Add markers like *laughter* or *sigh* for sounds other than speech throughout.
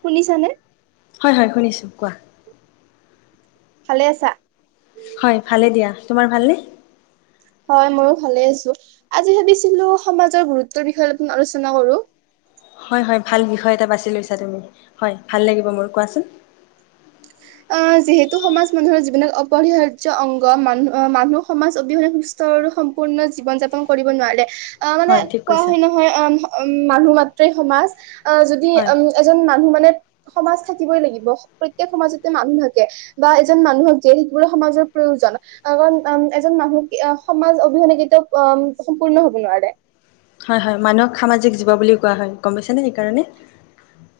শুনিছানে? হয়-হয় শুনিছোঁ কোৱা। ভালে আছা। হয় ভালে দিয়া তোমাৰ ভালনে? হয় ময়ো ভালে আছো আজি ভাবিছিলো সমাজৰ গুৰুত্বৰ বিষয়েপ আলোচনা কৰো। হয় ভাল বিষয় এটা বাছি লৈছা তুমি হয়। ভাল লাগিব মোৰ কোৱা চোন? আহ', যিহেতু সমাজ মানুহৰ জীৱন অপৰিহাৰ্য অংগ মানুহ আহ', মানুহ সমাজ অবিহনে সুস্থ আৰু সম্পূৰ্ণ জীৱন যাপন কৰিব নোৱাৰে। অহ ', মানে হয় ঠিক কোৱা কৈছা হয়। নহয় অহ ', *unintelligible* মানুহ মাত্ৰই সমাজ অহ ', যদি হয় অম ', এজন মানুহ মানে সমাজ থাকিবই লাগিব প্ৰত্যেক সমাজ মানুহাকে বা এজন মানুহক দিয়ে সেইবোৰে সমাজৰ প্ৰয়োজন কাৰণ উম ', এজন মানুহক সমাজ অবিহনে কেতিয়াও উ সম্পূৰ্ণ হব নোৱাৰে। হয়-হয় মানুহক সামাজিক জীৱ বুলিও কোৱা হয় গম পাইছেনে? সেইকাৰণে,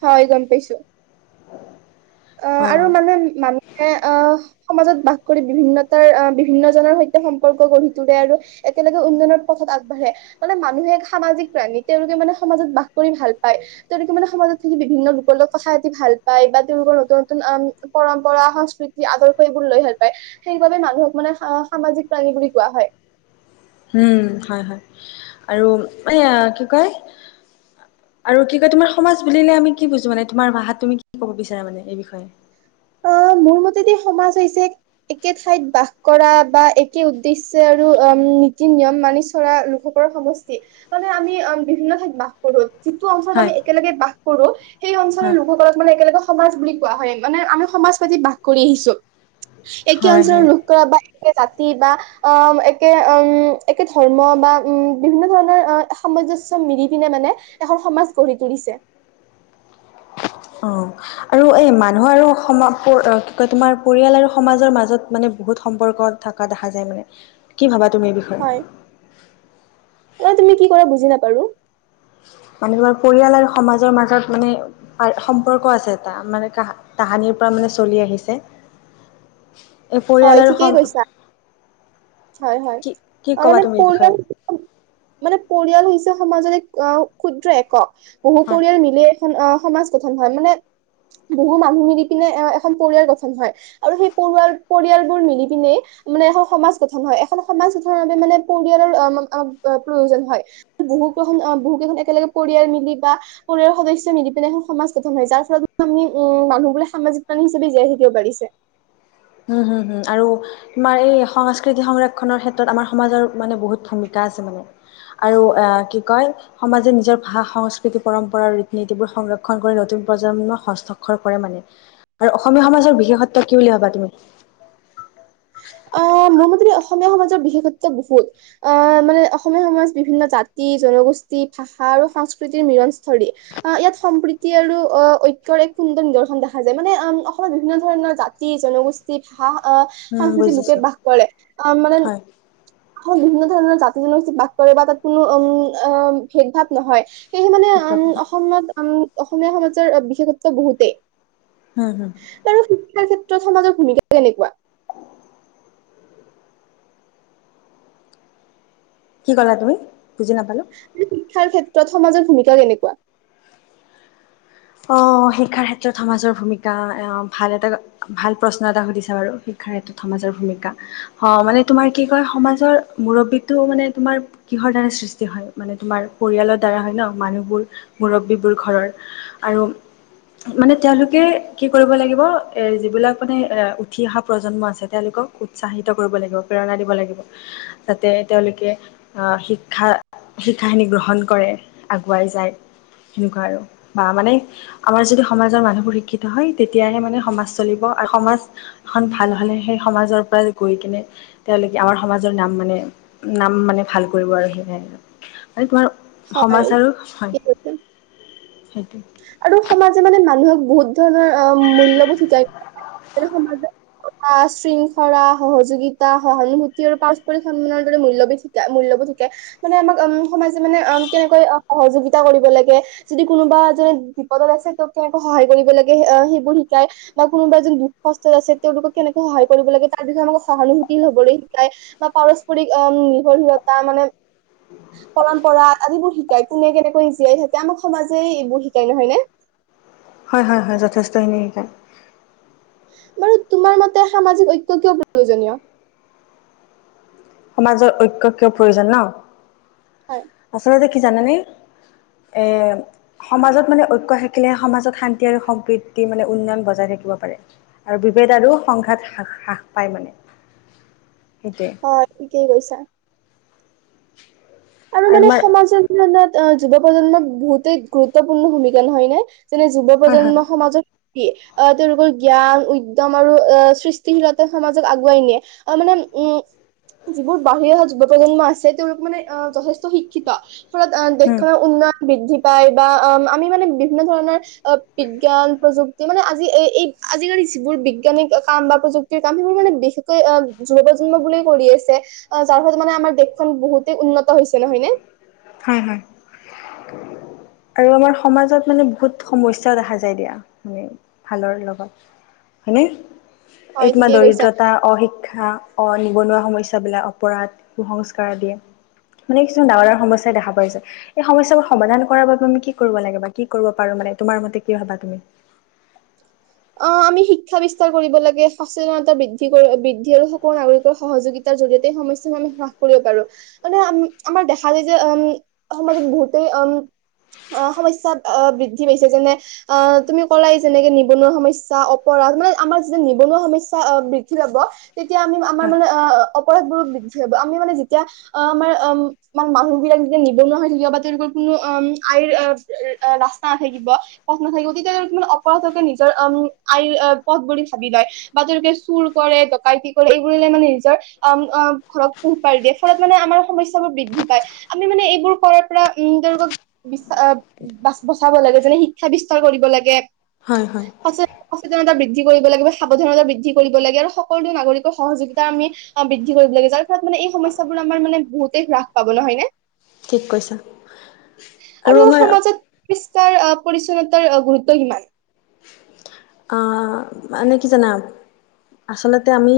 হয় গম পাইছোঁ। অহ অ ', আৰু মানে মানুহে অহ ', সমাজত বাস কৰি বিভিন্নতাৰ আহ', বিভিন্ন জনৰ সৈতে সম্পৰ্ক গঢ়ি তোলে আৰু একেলগে উন্নয়নৰ পথত আগবাঢ়ে মানে মানুহে এক সামাজিক প্ৰাণী তেওঁলোকে মানে সমাজত বাস কৰি ভাল পায়। তেওঁলোকে মানে সমাজত থাকি বিভিন্ন লোকৰ লগ কথা পাতি ভাল পায় বা ৰ নতুন নতুনম পৰম্পৰা সংস্কৃতি আদৰ্শ এইবোৰ লৈ ভাল পায়। সেইবাবে মানুহক মানে আঁহ ', সামাজিক প্ৰাণী বুলি কোৱা হয়। উম', হয়-হয় আৰু মানে কি কয় আৰু কি কয় তোমাৰ সমাজ বুলিলে আমি কি বুজো? মানে তোমাৰ ভাষাত তুমি কি কব বিচাৰা মানে এই বিষয়ে অহ ', মোৰ মতেদি সমাজ হৈছে, একে ঠাইত বাস কৰা বা একে উদ্দেশ্যে আৰু নীতি নিয়ম মানি চৰা লোকসকলৰ সমষ্টি মানে আমি বিভিন্ন ঠাইত বাস কৰোঁ। যিটো অঞ্চলত হয় আমি একেলগে বাস কৰো সেই অঞ্চলৰ হয় লোকসকলক মানে একেলগে সমাজ বুলি কোৱা হয়। মানে আমি সমাজ পাতি বাস কৰি আহিছো। একে হয় অঞ্চলৰ হয় লোক কৰা বা একে জাতি বা আহ একে উম একে ধৰ্ম বা উম বিভিন্ন ধৰণৰ সামঞ্জস্য মিলি পিনে মানে এখন সমাজ গঢ়ি তুলিছে। অ আৰু এই মানুহ আৰু সম কি কয় তোমাৰ পৰিয়াল আৰু সমাজৰ মাজত মানে বহুত সম্পৰ্ক থকা দেখা যায় মানে কি ভাবা তুমি বিষয়ে অ তুমি কি কৰা বুজি নাপাৰো। মানে তোমাৰ পৰিয়াল আৰু সমাজৰ মাজত মানে সম্পৰ্ক আছে। এটা মানে কাহ তাহানিৰ পৰা মানে চলি আহিছে। এই পৰিয়ালৰ সম হয়-হয় কি কি তা ক'বা মানে তুমি এই বিষয়ে পৰিয়াল মানে পৰিয়াল হৈছ সমাজলৈ অ ক্ষুদ্ৰ একক বহু হয় পৰিয়াল মিলিয়ে এখন অ সমাজ গঠন হয়। মানে বহু মানুহ মিলি কিনে এ এখন পৰিয়াল গঠন হয়। আৰু সেই পৰোৱাল পৰিয়ালবোৰ মিলি পিনে মানে এখন সমাজ গঠন হয়। এখন সমাজ গঠনৰ বাবে মানে পৰিয়ালৰ প্ৰয়োজন হয়। বহু কেইখন বহু কেইখন একেলগে পৰিয়াল মিলি বা পৰিয়ালৰ সদস্য মিলি পিনে এখন সমাজ গঠন হয়। যাৰ ফলত আমি উম মানুহ বোলে সামাজিক প্ৰাণী হিচাপে জীয়াই থাকিব পাৰিছে। উম হম-হম আৰু তোমাৰ এই সংস্কৃতি সংৰক্ষনৰ ক্ষেত্ৰত আমাৰ সমাজৰ মানে বহুত ভূমিকা আছে মানে আৰু আহ কি কয় সমাজে নিজৰ ভাষা সংস্কৃতি পৰম্পৰা ৰীতি নীতিবোৰ সংৰক্ষণ কৰি নতুন প্ৰজন্মক হস্তাক্ষৰ কৰে মানে। আৰু অসমীয়া সমাজৰ বিশেষত্ব কি বুলি ভাবা তুমি? অ মোৰ মতে অস অসমীয়া সমাজৰ বিশেষত্ব বহুলত আহ মানে অসমীয়া সমাজ বিভিন্ন জাতি জনগোষ্ঠী ভাষা আৰু সংস্কৃতিৰ মিলনস্থলী আহ ইয়াত সম্প্ৰীতি আৰু আহ ঐক্যৰ এক সুন্দৰ নিদৰ্শন দেখা যায় মানে অসমত বিভিন্ন ধৰণৰ জাতি জনগোষ্ঠী ভাষা আহ উম সংস্কৃতিৰ লোকে বুজিছো বাস কৰে আহ মানে হয়। বিভিন্ন ধৰণৰ জাত জনজাতি বাস কৰে বা তাত কোনো উম আ ভেদ ভাৱ নহয় সেয়ে মানে আম অসমত আম অসমীয়া সমাজৰ বিশেষত্ব বহুতেই হম হম আৰু শিক্ষাৰ ক্ষেত্ৰত সমাজৰ ভূমিকা কেনেকুৱা কি ক'লা তুমি বুজি নাপালো শিক্ষাৰ ক্ষেত্ৰত সমাজৰ ভূমিকা কেনেকুৱা অ শিক্ষাৰ ক্ষেত্ৰত সমাজৰ ভূমিকা ভাল এটা ভাল প্ৰশ্ন এটা সুধিছা বাৰু শিক্ষাৰ ক্ষেত্ৰত সমাজৰ ভূমিকা অ মানে তোমাৰ কি কয় সমাজৰ মুৰব্বীটো মানে তোমাৰ কিহৰ দ্বাৰা সৃষ্টি হয় মানে তোমাৰ পৰিয়ালৰ দ্বাৰা হয় ন মানুহবোৰ মুৰব্বীবোৰ ঘৰৰ আৰু মানে তেওঁলোকে কি কৰিব লাগিব যিবিলাক মানে উঠি অহা প্ৰজন্ম আছে তেওঁলোকক উৎসাহিত কৰিব লাগিব প্ৰেৰণা দিব লাগিব যাতে তেওঁলোকে শিক্ষা শিক্ষাখিনি গ্ৰহণ কৰে আগুৱাই যায় সেনেকুৱা আৰু বা মানে আমাৰ যদি সমাজৰ মানুহবোৰ শিক্ষ শিক্ষিত হয় তেতিয়াহে মানে সমাজ চলিব আৰু সমাজ এখন ভাল হ'লে সেই সমাজৰ পৰা গৈ কিনে তেওঁলোকে আমাৰ সমাজৰ নাম মানে নাম মানে ভাল কৰিব আৰু সেয়াই তোমাৰ সমাজ হয় আৰু হয় সেইটোৱে আৰু সমাজে মানে মানুহক বহুত ধৰণৰ অ মূল্যবোধ শিকায় সমাজ শৃংখলা সহযোগিতা সহানুভূতি আৰু পাৰস্পৰিক সন্মানৰ দৰে মূল্যবিধ শিকাই মূল্যবোধ শিকাই মানে আমাক উ সমাজে মানে অ কেনেকৈ সহযোগিতা কৰিব লাগে যদি কোনোবা যে বিপদত আছে ত কেনকৈ সহায় কৰিব লাগে এ সেইবোৰ শিকায় বা কোনোবা এজন দুখ কষ্টত আছে তেওঁওলোকক কেনেকুৱা সহায় কৰিব লাগে তাৰ বিষয়ে আমাক সহানুভুতি হবলে শিকায় বা পাৰস্পৰিক আ ম নিৰ্ভৰশীতা মানে পৰম্পৰা আদিবোৰ শিকায় কোনে কেনেকৈ জীয়াই থাকে আমাক সমাজে এইবোৰ শিক তে নহয় ন হয় হয় হয় যথেষ্টখিনি শিকায় বাৰু তোমাৰ মতে সামাজিক ঐক্য কিয় প্ৰয়োজনীয় সমাজৰ ঐক্য কিয় প্ৰয়োজন হয় ন আচলতে কি কি জানানে এই সমাজত মানে ঐক্য থাকিলে সমাজত শান্তি আৰু সম্প্ৰীতি মানে উন্নয়ন বজাই থাকিব পাৰে আৰু বিভেদ আৰু সংঘাত হ্ৰাস পায় মানে সেইটোৱে অহ থিকে কৈছা *unintelligible* আৰু মানে সমাজৰ মনত অ যুৱ প্ৰজন্মক বহুতেই গুৰুত্বপূৰ্ণ ভূমিকা নহয় নে যেনে যুৱ হয় হয় প্ৰজন্ম সমাজত আহ তেওঁলোকৰ জ্ঞান উদ্যম আৰু আহ সৃষ্টিশীলতা সমাজক আগুৱাই নিয়ে আহ মানে উম যিবোৰ বাঢ়িৰ অহা যুৱ প্ৰজন্ম আছে তেওঁলোক মানে অহ যথেষ্ট শিক্ষিত উম দেশৰ উন্নয়ন বৃদ্ধি পাই বা আ আমি মানে বিভিন্ন ধৰণৰ আ বিজ্ঞান প্ৰযুক্তি মানে আজি এই আজিকালি যিবোৰ বিজ্ঞানিক কাম বা প্ৰযুক্তিৰ কাম সেইবোৰ মানে বিশেষকৈ অহ যুৱ প্ৰজন্ম বোৰেই কৰি আছে যাৰ ফলত মানে আমাৰ দেশখন বহুত উন্নত হৈছে নহয় নে হয় হয় আৰু আমাৰ আৰু সমাজত মানে বহুত সমস্যাও দেখা যায় দিয়া, মানে ভালৰ লগত হয়নে এই হয় তোমাৰ ঠিকেই কৈছা দৰিদ্ৰতা, অশিক্ষা অ নিবনুৱা সমস্যাবিলাক অপৰাধ, কুসংস্কাৰ আদিয়ে মানে কিছুমান ডাঙৰ ডাঙৰ সমস্যা দেখা পাইছে এই সমস্যাবোৰ সমাধান কৰাৰ বাবে আমি কি কৰিব লাগে বা কি কৰিব পাৰো মানে তোমাৰ মতে কি ভবা তুমি? অহ আমি শিক্ষা বিস্তাৰ কৰিব লাগে সচেতনতা বৃদ্ধি বৃদ্ধি আৰু সকলো নাগৰিকৰ সহযোগিতাৰ জৰিয়তে সমস্যা আমি হ্ৰাস কৰিব পাৰো। মানে আম আমাৰ দেখা যায় যে আম সমাজত বহুতে আম সমস্যা বৃদ্ধি পাইছে যেনে আহ তুমি কলাই যেনেকে নিৱ নিবনুৱা সমস্যা, অপৰাধ মানে আমাৰ যেতিয়া নিবনুৱা সমস্যা বৃদ্ধি পাব তেতিয়া আমি আমাৰ হয় মানে অ অপৰাধ বোৰো বৃদ্ধি পাব আমি মানে যেতিয়া আমাৰ মানে মানুহ বিলাক যেতিয়া নিবনুৱা হৈ থাকিব বা তেওঁলোকৰ কোনো আয়ৰ ৰাস্তা নাথাকিব পথ নাথাকিব তেতিয়া তেওঁলোকে মানে অপৰাধকে নিজৰ আয়ৰ পথ বুলি ভাবি লয় বা তেওঁলোকে চুৰ কৰে, ডকাইতি কৰে এইবোৰে মানে নিজৰ ঘৰক পোহপাৰ দিয়ে ফলত মানে আমাৰ সমস্যা বোৰ বৃদ্ধি পায় আমি মানে এইবোৰ কৰাৰ পৰা উম তেওঁলোকক বি বচাব লাগে যেনে শিক্ষা বিস্তাৰ কৰিব লাগে হয় হয় সচে সচেতনতা বৃদ্ধি কৰিব লাগে বা সাৱধানতা বৃদ্ধি কৰিব লাগে আৰু সকলো নাগৰিকৰ সহযোগিতা আমি বৃদ্ধি কৰিব লাগে যাৰ ফলত মানে এই সমস্যাবোৰ আমাৰ মানে বহুতেই হ্ৰাস পাব নহয় নে? ঠিক কৈছা আৰু আমাৰ তাৰ পৰিচ্ছন্নতাৰ গুৰুত্ব কিমান? আহ মানে কি জানা আচলতে আমি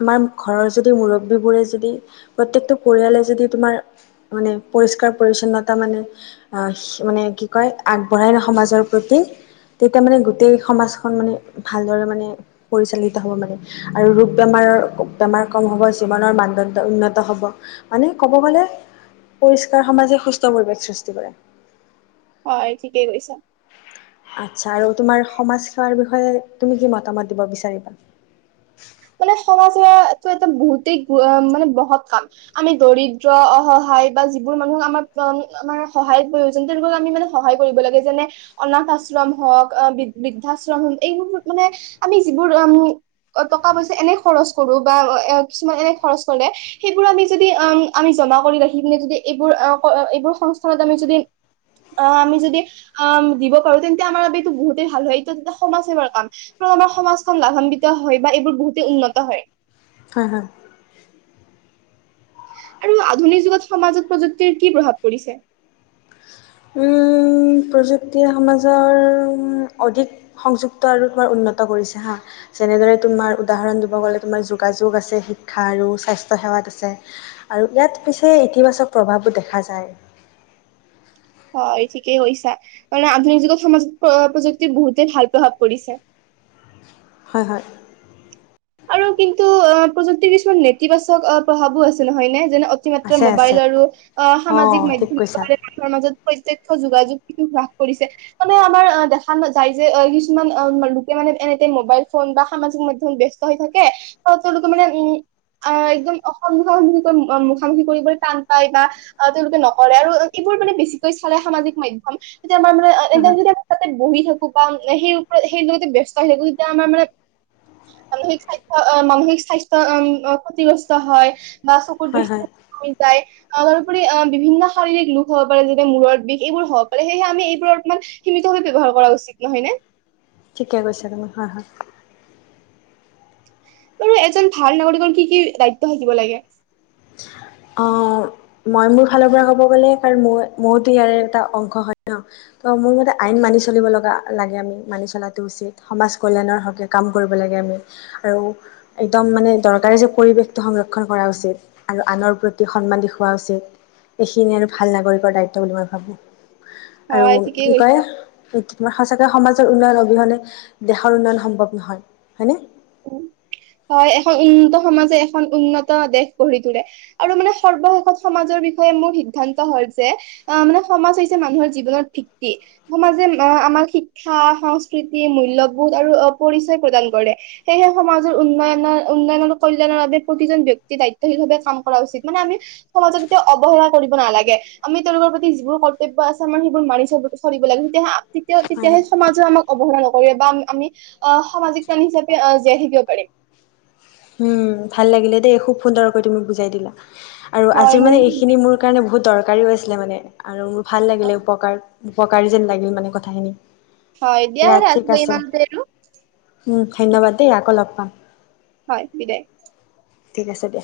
আমাৰ ঘৰৰ যদি মুৰব্বীবোৰে যদি প্ৰত্যেকটো পৰিয়ালে যদি তোমাৰ মানে পৰিষ্কাৰ পৰিচ্ছন্নতা মানে মানে কি কয় আগবঢ়াই নহ সমাজৰ প্ৰতি তেতিয়া মানে গোটেই সমাজখন মানে ভালদৰে মানে পৰিচালিত হ'ব মানে আৰু ৰোগ বেমাৰৰ বেমাৰ কম হ'ব জীৱনৰ মানদণ্ড উন্নত হ'ব মানে ক'ব গ'লে পৰিষ্কাৰ সমাজে সুস্থ পৰিৱেশ সৃষ্টি কৰে। হয় ঠিকেই কৈছা। আচ্ছা আৰু তোমাৰ সমাজ সেৱাৰ বিষয়ে তুমি কি মতামত দিব বিচাৰিবা? মানে সমাজ সেৱাটো এটা বহুতেই মানে মহৎ কাম আমি দৰিদ্ৰ, অসহায় বা যিবোৰ মানুহক আমাৰ আমাৰ সহায়ত প্ৰয়োজন তেওঁলোকক আমি মানে সহায় কৰিব লাগে যেনে অনাথ আশ্ৰম হওক বৃদ্ধাশ্ৰম হওক এইবোৰ মানে আমি যিবোৰ টকা পইচা এনে খৰচ কৰো বা এ কিছুমান এনে খৰচ কৰে সেইবোৰ আমি যদি আমি জমা কৰি ৰাখি পিনে যদি এইবোৰ এইবোৰ সংস্থানত আমি যদি অ আমি যদি আ দিব পাৰো তেন্তে আমাৰ বাবে এইটো বহুতেই ভাল হয় এইটো এটা সমাজ সেৱাৰ কাম কাৰ আমাৰ সমাজখন লাভান্বিত হয়। বা এইবোৰ বহুতেই উন্নত হয়। হয় হয়। আৰু আধুনিক যুগত সমাজত প্ৰযুক্তিৰ কি প্ৰভাৱ পৰিছে? প্ৰযুক্তিয়ে সমাজৰ অধিক সংযুক্ত আৰু তোমাৰ উন্নত কৰিছে হা যেনেদৰে তোমাৰ উদাহৰণ দিব গ'লে তোমাৰ যোগাযোগ আছে, শিক্ষা আৰু স্বাস্থ্য সেৱাত আছে আৰু ইয়াত পিছে ইতিবাচক প্ৰভাৱো দেখা যায়। হয় ঠিকেই কৈছা কাৰণ আধুনিক যুগত সমাজ প্ৰযুক্তিৰ বহুতে ভাল প্ৰভাৱ পৰিছে। হয় হয়। আৰু কিন্তু অহ প্ৰযুক্তিৰ কিছুমান নেতিবাচক প্ৰভাৱো আছে নহয় নে যেনে অতিমাত্ৰা আছে আছে মোবাইল আৰু অ সামাজিক ঠিক মাধ্যমে কৈছা মানুহৰ মাজত প্ৰত্যক্ষ যোগাযোগ হ্ৰাস কৰিছে মানে আমাৰ আহ দেখা নাযায় যে কিছুমান অহ লোকে মানে এনিটাইম মোবাইল ফোন বা সামাজিক মাধ্যম ব্যস্ত হৈ থাকে তেওঁলোকে মানে উম একদম সন্মুখা সন্মুখৈ মুখামুখি কৰিবলৈ টান পায় বা তেওঁলোকে নকৰে আৰু এইবোৰ মানে বেছিকৈ চলে সামাজিক মাধ্যম তেতিয়া মই মানে এনি হয় টাইম হয় যেতিয়া বহি থাকো বা সেই ওপৰত সেই লগতে ব্যস্ত হৈ থাকো তেতিয়া আমাৰ মানে মানসিক স্বাস্থ্য মানসিক স্বাস্থ্য ক্ষতিগ্ৰস্ত হয়। হয় হয় *unintelligible* যায়, তাৰোপৰি আ, বিভিন্ন শাৰীৰিক লোক হ'ব পাৰে যেনে মূৰৰ বিষ এইবোৰ হ'ব পাৰে সেয়েহে আমি এইবোৰ অকমান সীমিতভাৱে ব্যৱহাৰ কৰা উচিত নহয় নে? ঠিকে কৈছা তুমি হয়, হয়। বাৰু এজন ভাল নাগৰিকৰ কি, কি দায়িত্ব থাকিব লাগে? অ' মই মোৰ ফালৰ পৰা ক'ব গ'লে কাৰণ ম, মইতো ইয়াৰে এটা অংশ হয় ন, ত' মোৰ মতে আইন মানি চলিব লগা, লাগে আমি মানি চলাটো উচিত, সমাজ কল্যাণৰ হকে কাম কৰিব লাগে আমি আৰু একদম মানে দৰকাৰ যে, পৰিৱেশটো সংৰক্ষণ কৰা উচিত আৰু আনৰ প্ৰতি সন্মান দি হোৱা উচিত এইখিনি আৰু ভাল নাগৰিকৰ দায়িত্ব বুলি মই ভাবোঁ। হয় আৰু ঠিকেই কি কয় কৈছা। আমাৰ সঁচাকৈ সমাজৰ উন্নয়ন অবিহনে দেশৰ উন্নয়ন সম্ভৱ নহয়, হয়নে? হয়, এখন উন্নত সমাজে এখন উন্নত দেশ গঢ়ি তোলে আৰু মানে সৰ্বশেষত সমাজৰ বিষয়ে মোৰ সিদ্ধান্ত হ'ল যে, আ, মানে সমাজ হৈছে মানুহৰ জীৱনত ভিত্তি সমাজে আ, আমাক শিক্ষা, সংস্কৃতি, মূল্যবোধ আৰু পৰিচয় প্ৰদান কৰে। সেয়েহে সমাজৰ উন্নয়নৰ, উন্নয়ন আৰু কল্যাণৰ বাবে প্ৰতিজন ব্যক্তি দায়িত্বশীলভাৱে কাম কৰা উচিত মানে আমি সমাজক এতিয়া অৱহেলা কৰিব নালাগে আমি তেওঁলোকৰ প্ৰতি যিবোৰ কৰ্তব্য আছে আমাৰ সেইবোৰ মানি চ-চলিব লাগে তেতিয়াহে আ হয় তেতি-তেতিয়াহে হয়। সমাজে আমাক অৱহেলা নকৰে বা আমি আ, সামাজিক প্ৰাণী হিচাপ আ, জীয়াই থাকিব পাৰিম। হম, ভাল লাগিলে দেই খুব সুন্দৰকৈ তুমি বুজাই দিলা। আৰু হয় আজিৰ মানে মোৰো ভাল এইখিনি মোৰ কাৰণে বহুত দৰ কাৰিয়ো আছিলে মানে আৰু ভাল লাগিলে লাগিল। উপকাৰ উপকাৰী যেন লাগিল মানে কথাখিনি হয় দিয়া হ'লে ঠিক আজিলৈ আছে ইমানতে এৰো উম, ধন্যবাদ দেই আকৌ লগ পাম। হয় বি দে ঠিক আছে দিয়া।